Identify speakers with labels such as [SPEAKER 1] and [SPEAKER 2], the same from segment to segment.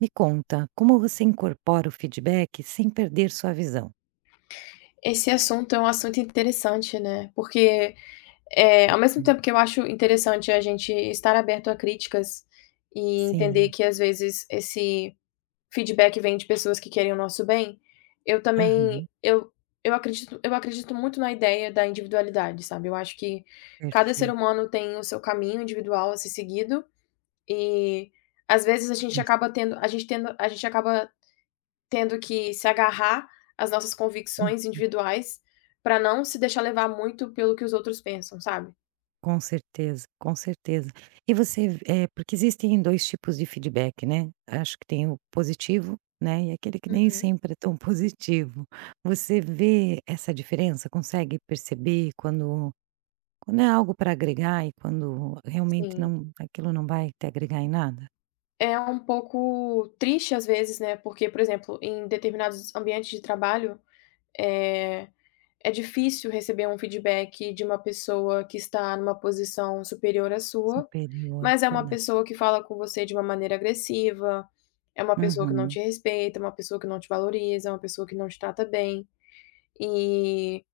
[SPEAKER 1] Me conta, como você incorpora o feedback sem perder sua visão?
[SPEAKER 2] Esse assunto é um assunto interessante, né, porque, é ao mesmo
[SPEAKER 1] Hum.
[SPEAKER 2] tempo que eu acho interessante a gente estar aberto a críticas e entender
[SPEAKER 1] Sim,
[SPEAKER 2] que, às vezes, esse feedback vem de pessoas que querem o nosso bem, eu
[SPEAKER 1] aham,
[SPEAKER 2] também eu eu acredito muito na ideia da individualidade, sabe. Eu acho que cada ser
[SPEAKER 1] perfeito.
[SPEAKER 2] humano tem o seu caminho individual a ser seguido e, às vezes, a gente
[SPEAKER 1] com cer
[SPEAKER 2] acaba tendo a gente acaba tendo que se agarrar às nossas
[SPEAKER 1] hum.
[SPEAKER 2] convicções individuais, para não se deixar levar muito pelo que os outros pensam, sabe?
[SPEAKER 1] Com certeza, com certeza. E você, porque existem 2 tipos de feedback, né, acho que tem o positivo, né, e aquele que nem
[SPEAKER 2] Uhum.
[SPEAKER 1] sempre é tão positivo. Você vê essa diferença? Consegue perceber quando é algo para agregar e quando realmente
[SPEAKER 2] Sim.
[SPEAKER 1] não, aquilo não vai te agregar em nada?
[SPEAKER 2] É um pouco triste às vezes, né, porque, por exemplo, em determinados ambientes de trabalho, é é difícil receber um feedback de uma pessoa que está numa posição superior à sua,
[SPEAKER 1] Superior,
[SPEAKER 2] mas é uma
[SPEAKER 1] verdade.
[SPEAKER 2] pessoa que fala com você de uma maneira agressiva, é uma pessoa que não
[SPEAKER 1] Uhum,
[SPEAKER 2] te respeita, é uma pessoa que não te valoriza, é uma pessoa que não te trata bem, e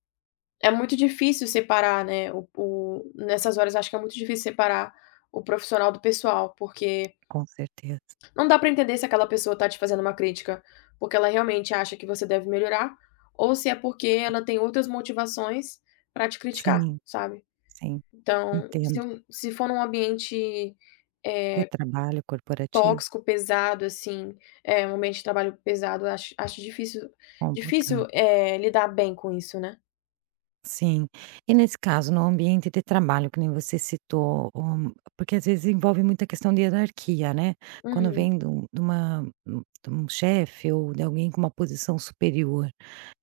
[SPEAKER 2] É muito difícil separar, né, o nessas horas acho que é muito difícil separar o profissional do pessoal, porque
[SPEAKER 1] com certeza.
[SPEAKER 2] não dá pra entender se aquela pessoa tá te fazendo uma crítica, porque ela realmente acha que você deve melhorar, ou se é porque ela tem outras motivações pra te criticar,
[SPEAKER 1] Sim,
[SPEAKER 2] sabe.
[SPEAKER 1] sim,
[SPEAKER 2] Então,
[SPEAKER 1] entendo.
[SPEAKER 2] se for num ambiente,
[SPEAKER 1] De
[SPEAKER 2] eh,
[SPEAKER 1] trabalho corporativo,
[SPEAKER 2] tóxico, pesado, assim, um ambiente de trabalho pesado, acho difícil
[SPEAKER 1] complicado.
[SPEAKER 2] difícil, lidar bem com isso, né.
[SPEAKER 1] Sim. E nesse caso, no ambiente de trabalho, que nem você citou, porque às vezes envolve muita questão de hierarquia, né? Quando
[SPEAKER 2] Uhum.
[SPEAKER 1] vem de um chefe ou de alguém com uma posição superior,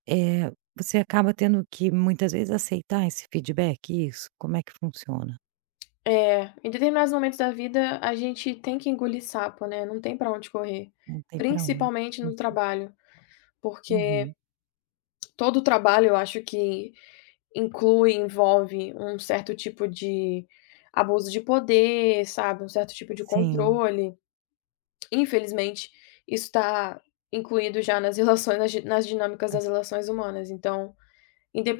[SPEAKER 1] eh, você acaba tendo que muitas vezes aceitar esse feedback, isso? Como é que funciona?
[SPEAKER 2] É, em determinados momentos da vida, a gente tem que engolir sapo, né, não tem pra onde correr,
[SPEAKER 1] Não tem para onde.
[SPEAKER 2] principalmente
[SPEAKER 1] Hum,
[SPEAKER 2] no trabalho, porque
[SPEAKER 1] uhum.
[SPEAKER 2] todo trabalho eu acho que inclui, envolve um certo tipo de abuso de poder, sabe, um certo tipo de
[SPEAKER 1] Sim,
[SPEAKER 2] controle. Infelizmente, isso está incluído já nas relações nas dinâmicas das
[SPEAKER 1] as
[SPEAKER 2] relações humanas, então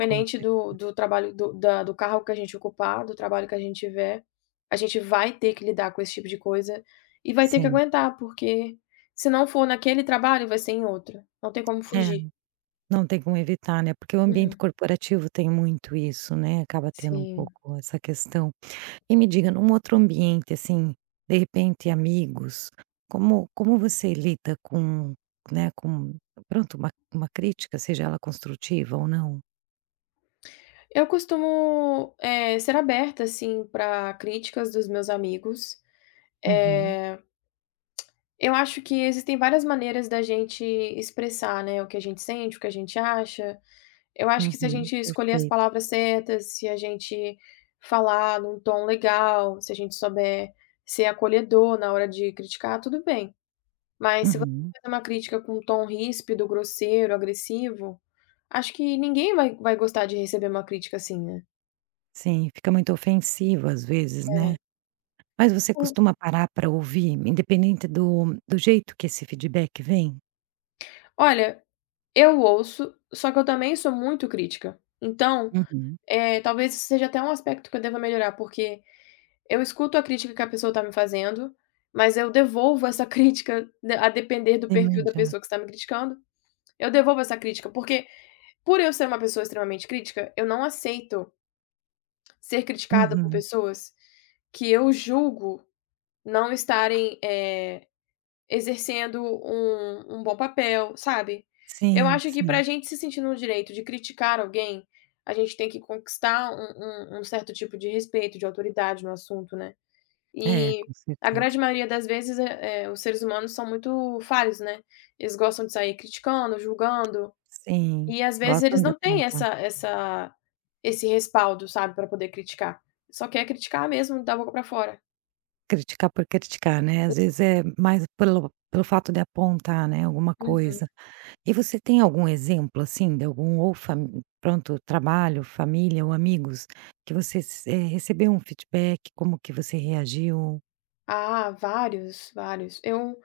[SPEAKER 1] com
[SPEAKER 2] do
[SPEAKER 1] certeza.
[SPEAKER 2] do trabalho do cargo que a gente ocupar, do trabalho que a gente tiver, a gente vai ter que lidar com esse tipo de coisa e vai ter que
[SPEAKER 1] Sim.
[SPEAKER 2] aguentar, porque se não for naquele trabalho, vai ser em outro, não tem como
[SPEAKER 1] É.
[SPEAKER 2] fugir.
[SPEAKER 1] Não tem como evitar, né, porque o ambiente
[SPEAKER 2] Uhum,
[SPEAKER 1] corporativo tem muito isso, né, acaba tendo um
[SPEAKER 2] sim.
[SPEAKER 1] pouco essa questão. E me diga, num outro ambiente, assim, de repente amigos, como você lida com, né, com pronto, uma crítica, seja ela construtiva ou não?
[SPEAKER 2] Eu costumo, ser aberta, assim, para críticas dos meus amigos.
[SPEAKER 1] Uhum,
[SPEAKER 2] Eh, eu acho que existem várias maneiras da gente expressar, né, o que a gente sente, o que a gente acha. Eu acho que se a
[SPEAKER 1] uhum,
[SPEAKER 2] gente escolher as
[SPEAKER 1] perfeito.
[SPEAKER 2] palavras certas, se a gente falar num tom legal, se a gente souber ser acolhedor na hora de criticar, tudo bem. Mas se você
[SPEAKER 1] Uhum.
[SPEAKER 2] faz uma crítica com um tom ríspido, grosseiro, agressivo, acho que ninguém vai gostar de receber uma crítica assim, né.
[SPEAKER 1] Sim, fica muito ofensivo às vezes, né.
[SPEAKER 2] É.
[SPEAKER 1] Mas você costuma parar para ouvir, independente do jeito que esse feedback vem?
[SPEAKER 2] Olha, eu ouço, só que eu também sou muito crítica. Então,
[SPEAKER 1] Uhum,
[SPEAKER 2] talvez isso seja até um aspecto que eu deva melhorar, porque eu escuto a crítica que a pessoa está me fazendo, mas eu devolvo essa crítica, de a depender do
[SPEAKER 1] de
[SPEAKER 2] perfil da pessoa
[SPEAKER 1] imediato.
[SPEAKER 2] que está me criticando, eu devolvo essa crítica, porque por eu ser uma pessoa extremamente crítica, eu não aceito ser criticada por
[SPEAKER 1] Uhum.
[SPEAKER 2] pessoas que eu julgo não estarem, exercendo um bom papel, sabe. Eu
[SPEAKER 1] Sim,
[SPEAKER 2] acho que para
[SPEAKER 1] sim.
[SPEAKER 2] a gente se sentir no direito de criticar alguém, a gente tem que conquistar um certo tipo de respeito, de autoridade no assunto, né.
[SPEAKER 1] É,
[SPEAKER 2] E
[SPEAKER 1] com
[SPEAKER 2] a
[SPEAKER 1] certeza.
[SPEAKER 2] grande maioria das vezes, os seres humanos são muito falhos, né. Eles gostam de sair criticando, julgando,
[SPEAKER 1] Sim,
[SPEAKER 2] e às vezes
[SPEAKER 1] gostam
[SPEAKER 2] eles
[SPEAKER 1] de
[SPEAKER 2] não têm
[SPEAKER 1] apontar.
[SPEAKER 2] essa esse respaldo, sabe, para poder criticar. Só quer criticar mesmo, da boca para fora.
[SPEAKER 1] Criticar por criticar, né, às vezes é mais pelo fato de apontar, né, alguma
[SPEAKER 2] Uhum.
[SPEAKER 1] coisa. E você tem algum exemplo, assim, de algum ou fami pronto, trabalho, família ou amigos, que você se eh, recebeu um feedback, como que você reagiu?
[SPEAKER 2] Ah, vários, vários. Eu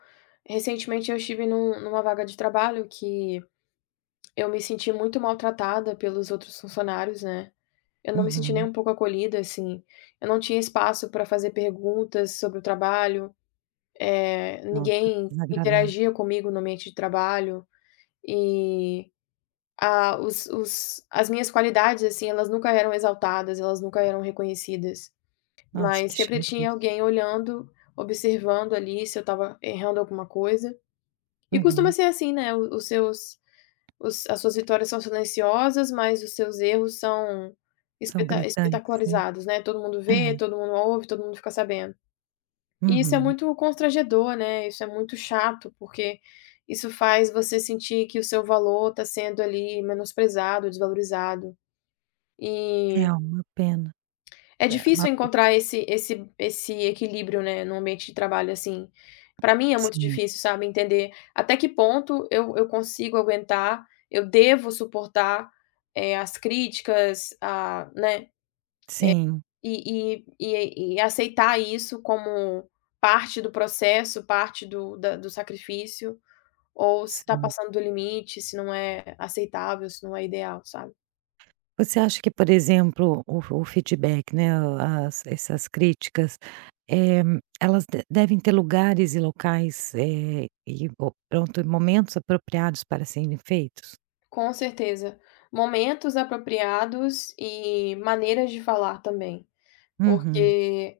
[SPEAKER 2] Recentemente eu estive numa vaga de trabalho que eu me senti muito maltratada pelos outros funcionários, né. Eu não me senti nem
[SPEAKER 1] Uhum.
[SPEAKER 2] um pouco acolhida, assim. Eu não tinha espaço para fazer perguntas sobre o trabalho.
[SPEAKER 1] Nossa, que
[SPEAKER 2] Ninguém
[SPEAKER 1] desagradável.
[SPEAKER 2] interagia comigo no ambiente de trabalho e a os as minhas qualidades, assim, elas nunca eram exaltadas, elas nunca eram reconhecidas,
[SPEAKER 1] Nossa,
[SPEAKER 2] mas
[SPEAKER 1] que
[SPEAKER 2] sempre
[SPEAKER 1] chato
[SPEAKER 2] tinha
[SPEAKER 1] isso.
[SPEAKER 2] alguém olhando, observando ali se eu estava errando alguma coisa. E costuma
[SPEAKER 1] Uhum.
[SPEAKER 2] ser assim, né, o os seus os as suas vitórias são silenciosas, mas os seus erros são
[SPEAKER 1] São gritantes, né.
[SPEAKER 2] espetacularizados, né, todo mundo vê,
[SPEAKER 1] É.
[SPEAKER 2] todo mundo ouve, todo mundo fica sabendo. E isso é
[SPEAKER 1] Uhum.
[SPEAKER 2] muito constrangedor, né, isso é muito chato, porque isso faz você sentir que o seu valor está sendo ali menosprezado, desvalorizado. E
[SPEAKER 1] É uma pena.
[SPEAKER 2] é
[SPEAKER 1] É uma
[SPEAKER 2] difícil
[SPEAKER 1] p
[SPEAKER 2] encontrar esse equilíbrio, né, num ambiente de trabalho assim. Para mim é muito
[SPEAKER 1] Sim.
[SPEAKER 2] difícil, sabe, entender até que ponto eu consigo aguentar, eu devo suportar, as críticas, a né,
[SPEAKER 1] Sim,
[SPEAKER 2] e aceitar isso como parte do processo, parte do sacrifício, ou se está
[SPEAKER 1] sim.
[SPEAKER 2] passando do limite, se não é aceitável, se não é ideal, sabe.
[SPEAKER 1] Você acha que, por exemplo, o feedback, né, as essas críticas, eh, elas de devem ter lugares e locais, e o pronto, e momentos apropriados para serem feitos?
[SPEAKER 2] Com certeza. Momentos apropriados e maneiras de falar também,
[SPEAKER 1] Uhum.
[SPEAKER 2] porque,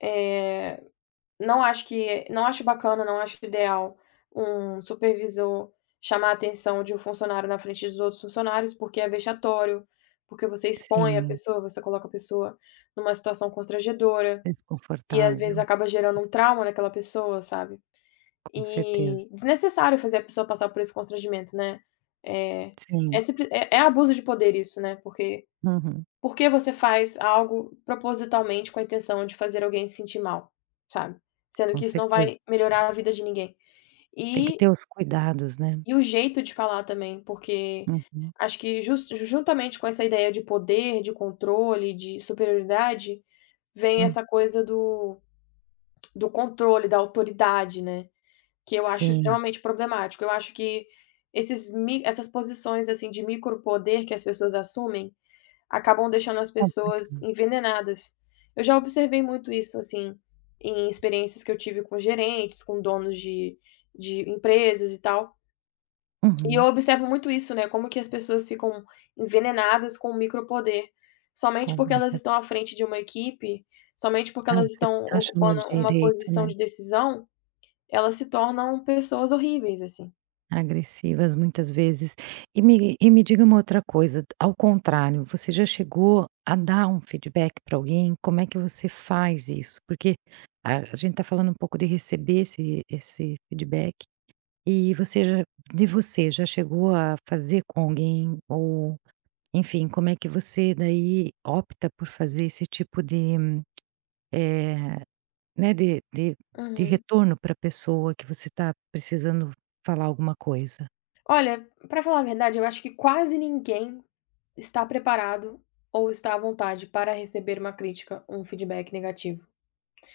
[SPEAKER 2] eh Não acho que não acho bacana, não acho ideal um supervisor chamar a atenção de um funcionário na frente dos outros funcionários, porque é vexatório, porque você expõe a
[SPEAKER 1] Sim,
[SPEAKER 2] pessoa, você coloca a pessoa numa situação constrangedora e às vezes
[SPEAKER 1] desconfortável,
[SPEAKER 2] acaba gerando um trauma naquela pessoa, sabe.
[SPEAKER 1] com certeza.
[SPEAKER 2] E desnecessário fazer a pessoa passar por esse constrangimento, né. Eh,
[SPEAKER 1] Sim,
[SPEAKER 2] é simpli É é abuso de poder isso, né, porque
[SPEAKER 1] uhum,
[SPEAKER 2] por que você faz algo propositalmente com a intenção de fazer alguém se sentir mal, sabe, sendo
[SPEAKER 1] com
[SPEAKER 2] que isso não
[SPEAKER 1] certeza.
[SPEAKER 2] vai melhorar a vida de ninguém.
[SPEAKER 1] Tem que
[SPEAKER 2] E
[SPEAKER 1] ter os cuidados, né.
[SPEAKER 2] e o jeito de falar também, porque
[SPEAKER 1] Uhum,
[SPEAKER 2] acho que jus juntamente com essa ideia de poder, de controle, de superioridade, vem
[SPEAKER 1] hum.
[SPEAKER 2] essa coisa do do controle, da autoridade, né, que eu acho
[SPEAKER 1] Sim,
[SPEAKER 2] extremamente problemático. Eu acho que esses mi essas posições, assim, de micropoder que as pessoas assumem, acabam deixando as pessoas
[SPEAKER 1] complicado.
[SPEAKER 2] envenenadas. Eu já observei muito isso, assim, em experiências que eu tive com gerentes, com donos de empresas e tal. E eu
[SPEAKER 1] Uhum,
[SPEAKER 2] observo muito isso, né, como que as pessoas ficam envenenadas com o micropoder, somente porque elas
[SPEAKER 1] complica.
[SPEAKER 2] estão à frente de uma equipe, somente porque
[SPEAKER 1] Ah,
[SPEAKER 2] elas
[SPEAKER 1] você
[SPEAKER 2] estão
[SPEAKER 1] acha no
[SPEAKER 2] ocupando uma
[SPEAKER 1] direito,
[SPEAKER 2] posição
[SPEAKER 1] né.
[SPEAKER 2] de decisão, elas se tornam pessoas horríveis, assim.
[SPEAKER 1] Agressivas muitas vezes. E me diga uma outra coisa, ao contrário, você já chegou a dar um feedback para alguém? Como é que você faz isso? Porque a gente está falando um pouco de receber esse feedback, e você já, de você, já chegou a fazer com alguém ou, enfim, como é que você daí opta por fazer esse tipo de, eh, né, de
[SPEAKER 2] Uhum.
[SPEAKER 1] retorno para a pessoa que você está precisando falar alguma coisa?
[SPEAKER 2] Olha, pra falar a verdade, eu acho que quase ninguém está preparado ou está à vontade para receber uma crítica, um feedback negativo?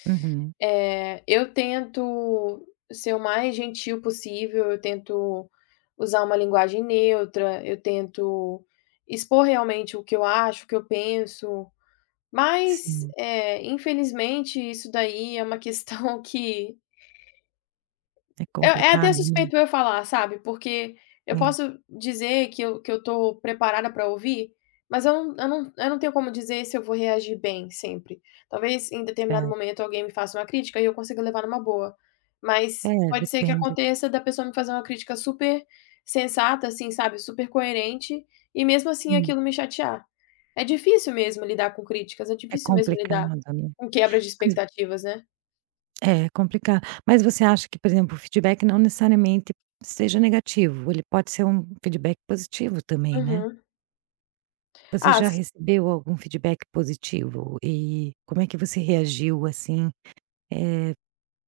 [SPEAKER 1] Uhum.
[SPEAKER 2] Eu tento ser o mais gentil possível, eu tento usar uma linguagem neutra, eu tento expor realmente o que eu acho, o que eu penso, mas,
[SPEAKER 1] Sim,
[SPEAKER 2] infelizmente isso daí é uma questão que
[SPEAKER 1] é
[SPEAKER 2] Eu é até
[SPEAKER 1] complicado, né.
[SPEAKER 2] suspeito eu falar, sabe, porque eu
[SPEAKER 1] Sim,
[SPEAKER 2] posso dizer que eu tô preparada para ouvir, mas eu não tenho como dizer se eu vou reagir bem sempre. Talvez em determinado
[SPEAKER 1] certo.
[SPEAKER 2] momento alguém me faça uma crítica e eu consiga levar numa boa, mas
[SPEAKER 1] É,
[SPEAKER 2] pode ser que
[SPEAKER 1] depende.
[SPEAKER 2] aconteça da pessoa me fazer uma crítica super sensata, assim, sabe, super coerente, e mesmo assim
[SPEAKER 1] Hum,
[SPEAKER 2] aquilo me chatear. É difícil mesmo lidar com críticas, é
[SPEAKER 1] é
[SPEAKER 2] difícil mesmo lidar
[SPEAKER 1] complicado, né.
[SPEAKER 2] com quebra de
[SPEAKER 1] Mas
[SPEAKER 2] expectativas, né.
[SPEAKER 1] é complicado. Mas você acha que, por exemplo, o feedback não necessariamente seja negativo, ele pode ser um feedback positivo também, né.
[SPEAKER 2] Uhum.
[SPEAKER 1] Você
[SPEAKER 2] Ah,
[SPEAKER 1] já recebeu algum feedback positivo? E como é que você reagiu, assim,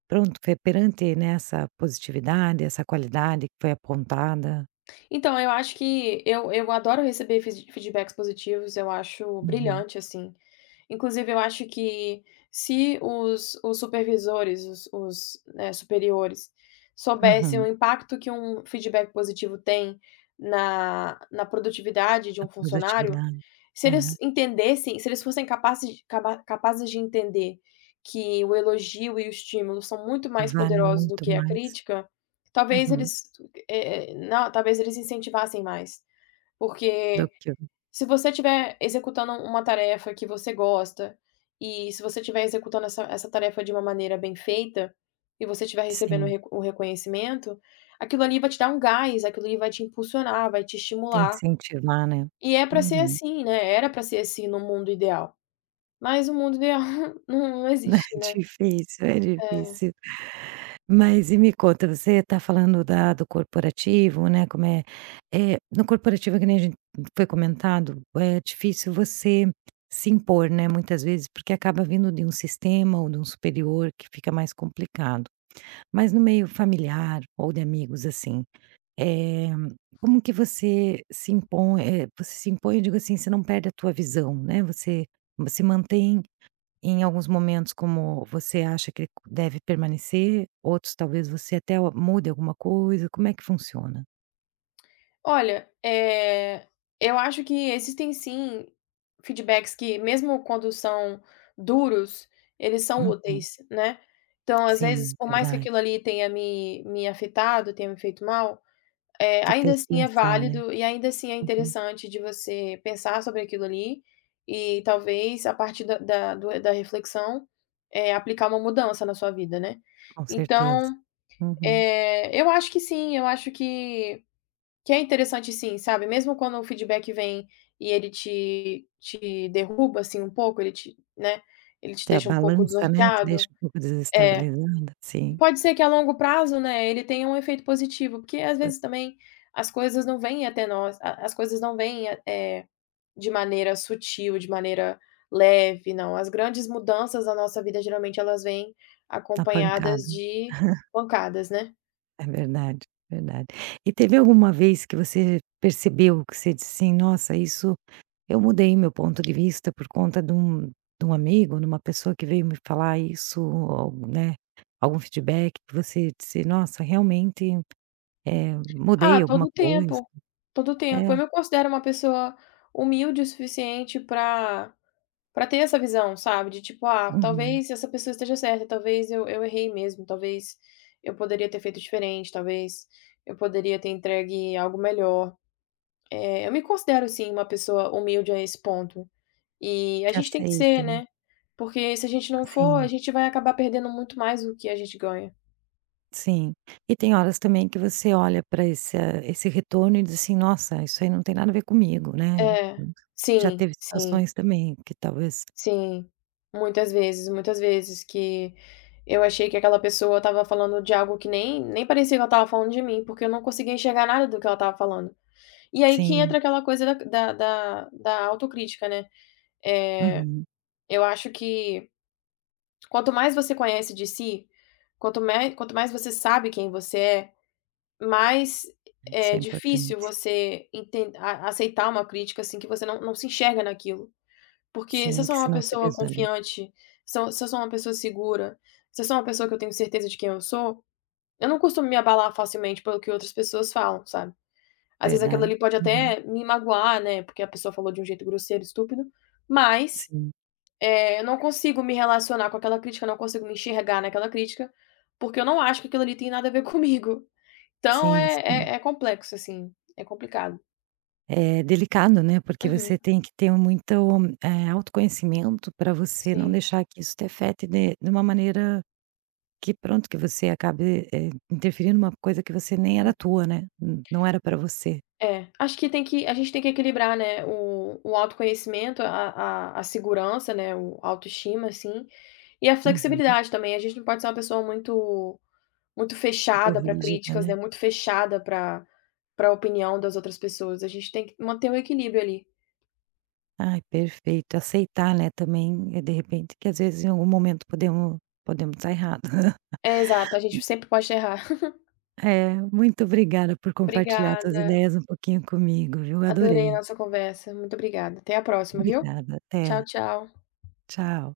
[SPEAKER 1] pronto, foi perante, né, essa positividade, essa qualidade que foi apontada?
[SPEAKER 2] então, eu acho que eu adoro receber feedbacks positivos, eu acho
[SPEAKER 1] Uhum,
[SPEAKER 2] brilhante, assim. Inclusive, eu acho que se os supervisores, os superiores, soubessem o
[SPEAKER 1] uhum.
[SPEAKER 2] impacto que um feedback positivo tem na na produtividade de
[SPEAKER 1] A
[SPEAKER 2] um funcionário,
[SPEAKER 1] produtividade.
[SPEAKER 2] se
[SPEAKER 1] É,
[SPEAKER 2] eles entendessem se eles fossem capazes de capazes de entender que o elogio e o estímulo são muito mais
[SPEAKER 1] vale
[SPEAKER 2] poderosos do
[SPEAKER 1] muito
[SPEAKER 2] que a
[SPEAKER 1] mais.
[SPEAKER 2] crítica, talvez
[SPEAKER 1] Uhum.
[SPEAKER 2] eles, eh eh, não, talvez eles incentivassem mais,
[SPEAKER 1] Do
[SPEAKER 2] porque
[SPEAKER 1] que
[SPEAKER 2] se você estiver executando uma tarefa que você gosta, e se você estiver executando essa tarefa de uma maneira bem feita, e você estiver recebendo o
[SPEAKER 1] Sim,
[SPEAKER 2] reco o reconhecimento, aquilo ali vai te dar um gás, aquilo ali vai te impulsionar, vai te
[SPEAKER 1] tem que
[SPEAKER 2] estimular.
[SPEAKER 1] incentivar, né.
[SPEAKER 2] E é pra ser
[SPEAKER 1] Uhum.
[SPEAKER 2] assim, né, era pra ser assim no mundo ideal, mas o mundo ideal não
[SPEAKER 1] É
[SPEAKER 2] existe, né.
[SPEAKER 1] difícil, é
[SPEAKER 2] É.
[SPEAKER 1] difícil. Mas e me conta, você tá falando da do corporativo, né, no corporativo, que nem a gente foi comentado, é difícil você se impor, né, muitas vezes, porque acaba vindo de um sistema ou de um superior que fica mais complicado. Mas no meio familiar ou de amigos, assim, Eh, como que você se impõe eh, você se impõe, eu digo assim, você não perde a tua visão, né, você se mantém em alguns momentos como você acha que ele deve permanecer, outros talvez você até o mude alguma coisa, como é que funciona?
[SPEAKER 2] Olha, eu acho que existem sim feedbacks que mesmo quando são duros, eles são
[SPEAKER 1] Uhum.
[SPEAKER 2] úteis, né. Então, às vezes,
[SPEAKER 1] Sim,
[SPEAKER 2] por mais que
[SPEAKER 1] verdade.
[SPEAKER 2] aquilo ali tenha me afetado, tenha me feito mal,
[SPEAKER 1] Te
[SPEAKER 2] ainda
[SPEAKER 1] fez
[SPEAKER 2] assim é
[SPEAKER 1] pensar, né.
[SPEAKER 2] válido e ainda assim é
[SPEAKER 1] Uhum.
[SPEAKER 2] interessante de você pensar sobre aquilo ali e talvez a partir da reflexão, aplicar uma mudança na sua vida, né.
[SPEAKER 1] Com certeza.
[SPEAKER 2] Então,
[SPEAKER 1] Uhum.
[SPEAKER 2] eu acho que sim, eu acho que é interessante sim, sabe, mesmo quando o feedback vem e ele te derruba, assim, um pouco, ele te né, ele te
[SPEAKER 1] Te
[SPEAKER 2] deixa um pouco
[SPEAKER 1] balança, né, te deixa
[SPEAKER 2] desnorteado.
[SPEAKER 1] um pouco
[SPEAKER 2] É.
[SPEAKER 1] desestabilizada. Sim,
[SPEAKER 2] Pode ser que a longo prazo, né, ele tenha um efeito positivo, porque às vezes também as coisas não vêm, de maneira sutil, de maneira leve, não. As grandes mudanças da nossa vida, geralmente, elas vêm
[SPEAKER 1] na
[SPEAKER 2] acompanhadas
[SPEAKER 1] pancada.
[SPEAKER 2] de pancadas, né.
[SPEAKER 1] É verdade, verdade. E teve alguma vez que você percebeu que você disse assim: "Nossa, isso eu mudei meu ponto de vista por conta de um amigo, de uma pessoa que veio me falar isso", ou, né, algum feedback que você disse: "Nossa, realmente, mudei
[SPEAKER 2] Ah,
[SPEAKER 1] alguma
[SPEAKER 2] todo o
[SPEAKER 1] coisa".
[SPEAKER 2] tempo, todo o
[SPEAKER 1] É,
[SPEAKER 2] tempo. Eu me considero uma pessoa humilde o suficiente pra para ter essa visão, sabe, de tipo: "Ah,
[SPEAKER 1] uhum.
[SPEAKER 2] talvez essa pessoa esteja certa, talvez eu errei mesmo, talvez eu poderia ter feito diferente, talvez eu poderia ter entregue algo melhor". Eu me considero sim uma pessoa humilde a esse ponto. E a
[SPEAKER 1] Que
[SPEAKER 2] gente tem que
[SPEAKER 1] aceita,
[SPEAKER 2] ser,
[SPEAKER 1] né.
[SPEAKER 2] né, porque se a gente não for, a
[SPEAKER 1] Sim,
[SPEAKER 2] gente vai acabar perdendo muito mais do que a gente ganha.
[SPEAKER 1] sim. E tem horas também que você olha para esse retorno e diz assim: "Nossa, isso aí não tem nada a ver comigo", né.
[SPEAKER 2] É,
[SPEAKER 1] Já
[SPEAKER 2] sim,
[SPEAKER 1] teve
[SPEAKER 2] sim.
[SPEAKER 1] situações também que talvez
[SPEAKER 2] Sim, muitas vezes que eu achei que aquela pessoa estava falando de algo que nem parecia que ela estava falando de mim, porque eu não conseguia enxergar nada do que ela estava falando. E aí que
[SPEAKER 1] sim,
[SPEAKER 2] entra aquela coisa da autocrítica, né.
[SPEAKER 1] uhum.
[SPEAKER 2] Eu acho que quanto mais você conhece de si, quanto mais você sabe quem você é, mais
[SPEAKER 1] Né. Isso é
[SPEAKER 2] é difícil
[SPEAKER 1] importante.
[SPEAKER 2] você enten a aceitar uma crítica, assim, que você não se enxerga naquilo. Porque se eu
[SPEAKER 1] Sim,
[SPEAKER 2] sou
[SPEAKER 1] que
[SPEAKER 2] uma
[SPEAKER 1] senão você
[SPEAKER 2] pessoa
[SPEAKER 1] visualiza.
[SPEAKER 2] confiante, se eu sou uma pessoa segura, se eu sou uma pessoa que eu tenho certeza de quem eu sou, eu não costumo me abalar facilmente pelo que outras pessoas falam, sabe. Às vezes aquilo
[SPEAKER 1] Verdade.
[SPEAKER 2] ali pode
[SPEAKER 1] Uhum.
[SPEAKER 2] até me magoar, né, porque a pessoa falou de um jeito grosseiro, estúpido, mas,
[SPEAKER 1] Sim,
[SPEAKER 2] eu não consigo me relacionar com aquela crítica, eu não consigo me enxergar naquela crítica, porque eu não acho que aquilo ali tem nada a ver comigo. Então
[SPEAKER 1] sim, sim.
[SPEAKER 2] é é complexo, assim, é complicado.
[SPEAKER 1] É delicado, né, porque você
[SPEAKER 2] Uhum,
[SPEAKER 1] tem que ter muito, autoconhecimento para você não
[SPEAKER 2] sim.
[SPEAKER 1] deixar que isso te afete de uma maneira que pronto, que você acabe, interferindo numa coisa que você nem era tua, né, n não era para você.
[SPEAKER 2] É, acho que tem que a gente tem que equilibrar, né, o autoconhecimento, a segurança, né, o autoestima, assim, e a
[SPEAKER 1] Uhum.
[SPEAKER 2] flexibilidade também. A gente não pode ser uma pessoa muito muito
[SPEAKER 1] Muito
[SPEAKER 2] fechada para
[SPEAKER 1] rígida,
[SPEAKER 2] críticas, né,
[SPEAKER 1] né.
[SPEAKER 2] muito fechada para pra opinião das outras pessoas. A gente tem que manter o equilíbrio ali.
[SPEAKER 1] Ai, perfeito. Aceitar, né, também, de repente que às vezes em algum momento podemos estar errados.
[SPEAKER 2] É, exato, a gente sempre pode errar.
[SPEAKER 1] É, muito obrigada por compartilhar suas
[SPEAKER 2] Obrigada,
[SPEAKER 1] ideias um pouquinho comigo, viu.
[SPEAKER 2] adorei a
[SPEAKER 1] Adorei.
[SPEAKER 2] nossa conversa. Muito obrigada. Até a próxima, viu.
[SPEAKER 1] Obrigada, até.
[SPEAKER 2] Tchau, tchau.
[SPEAKER 1] Tchau.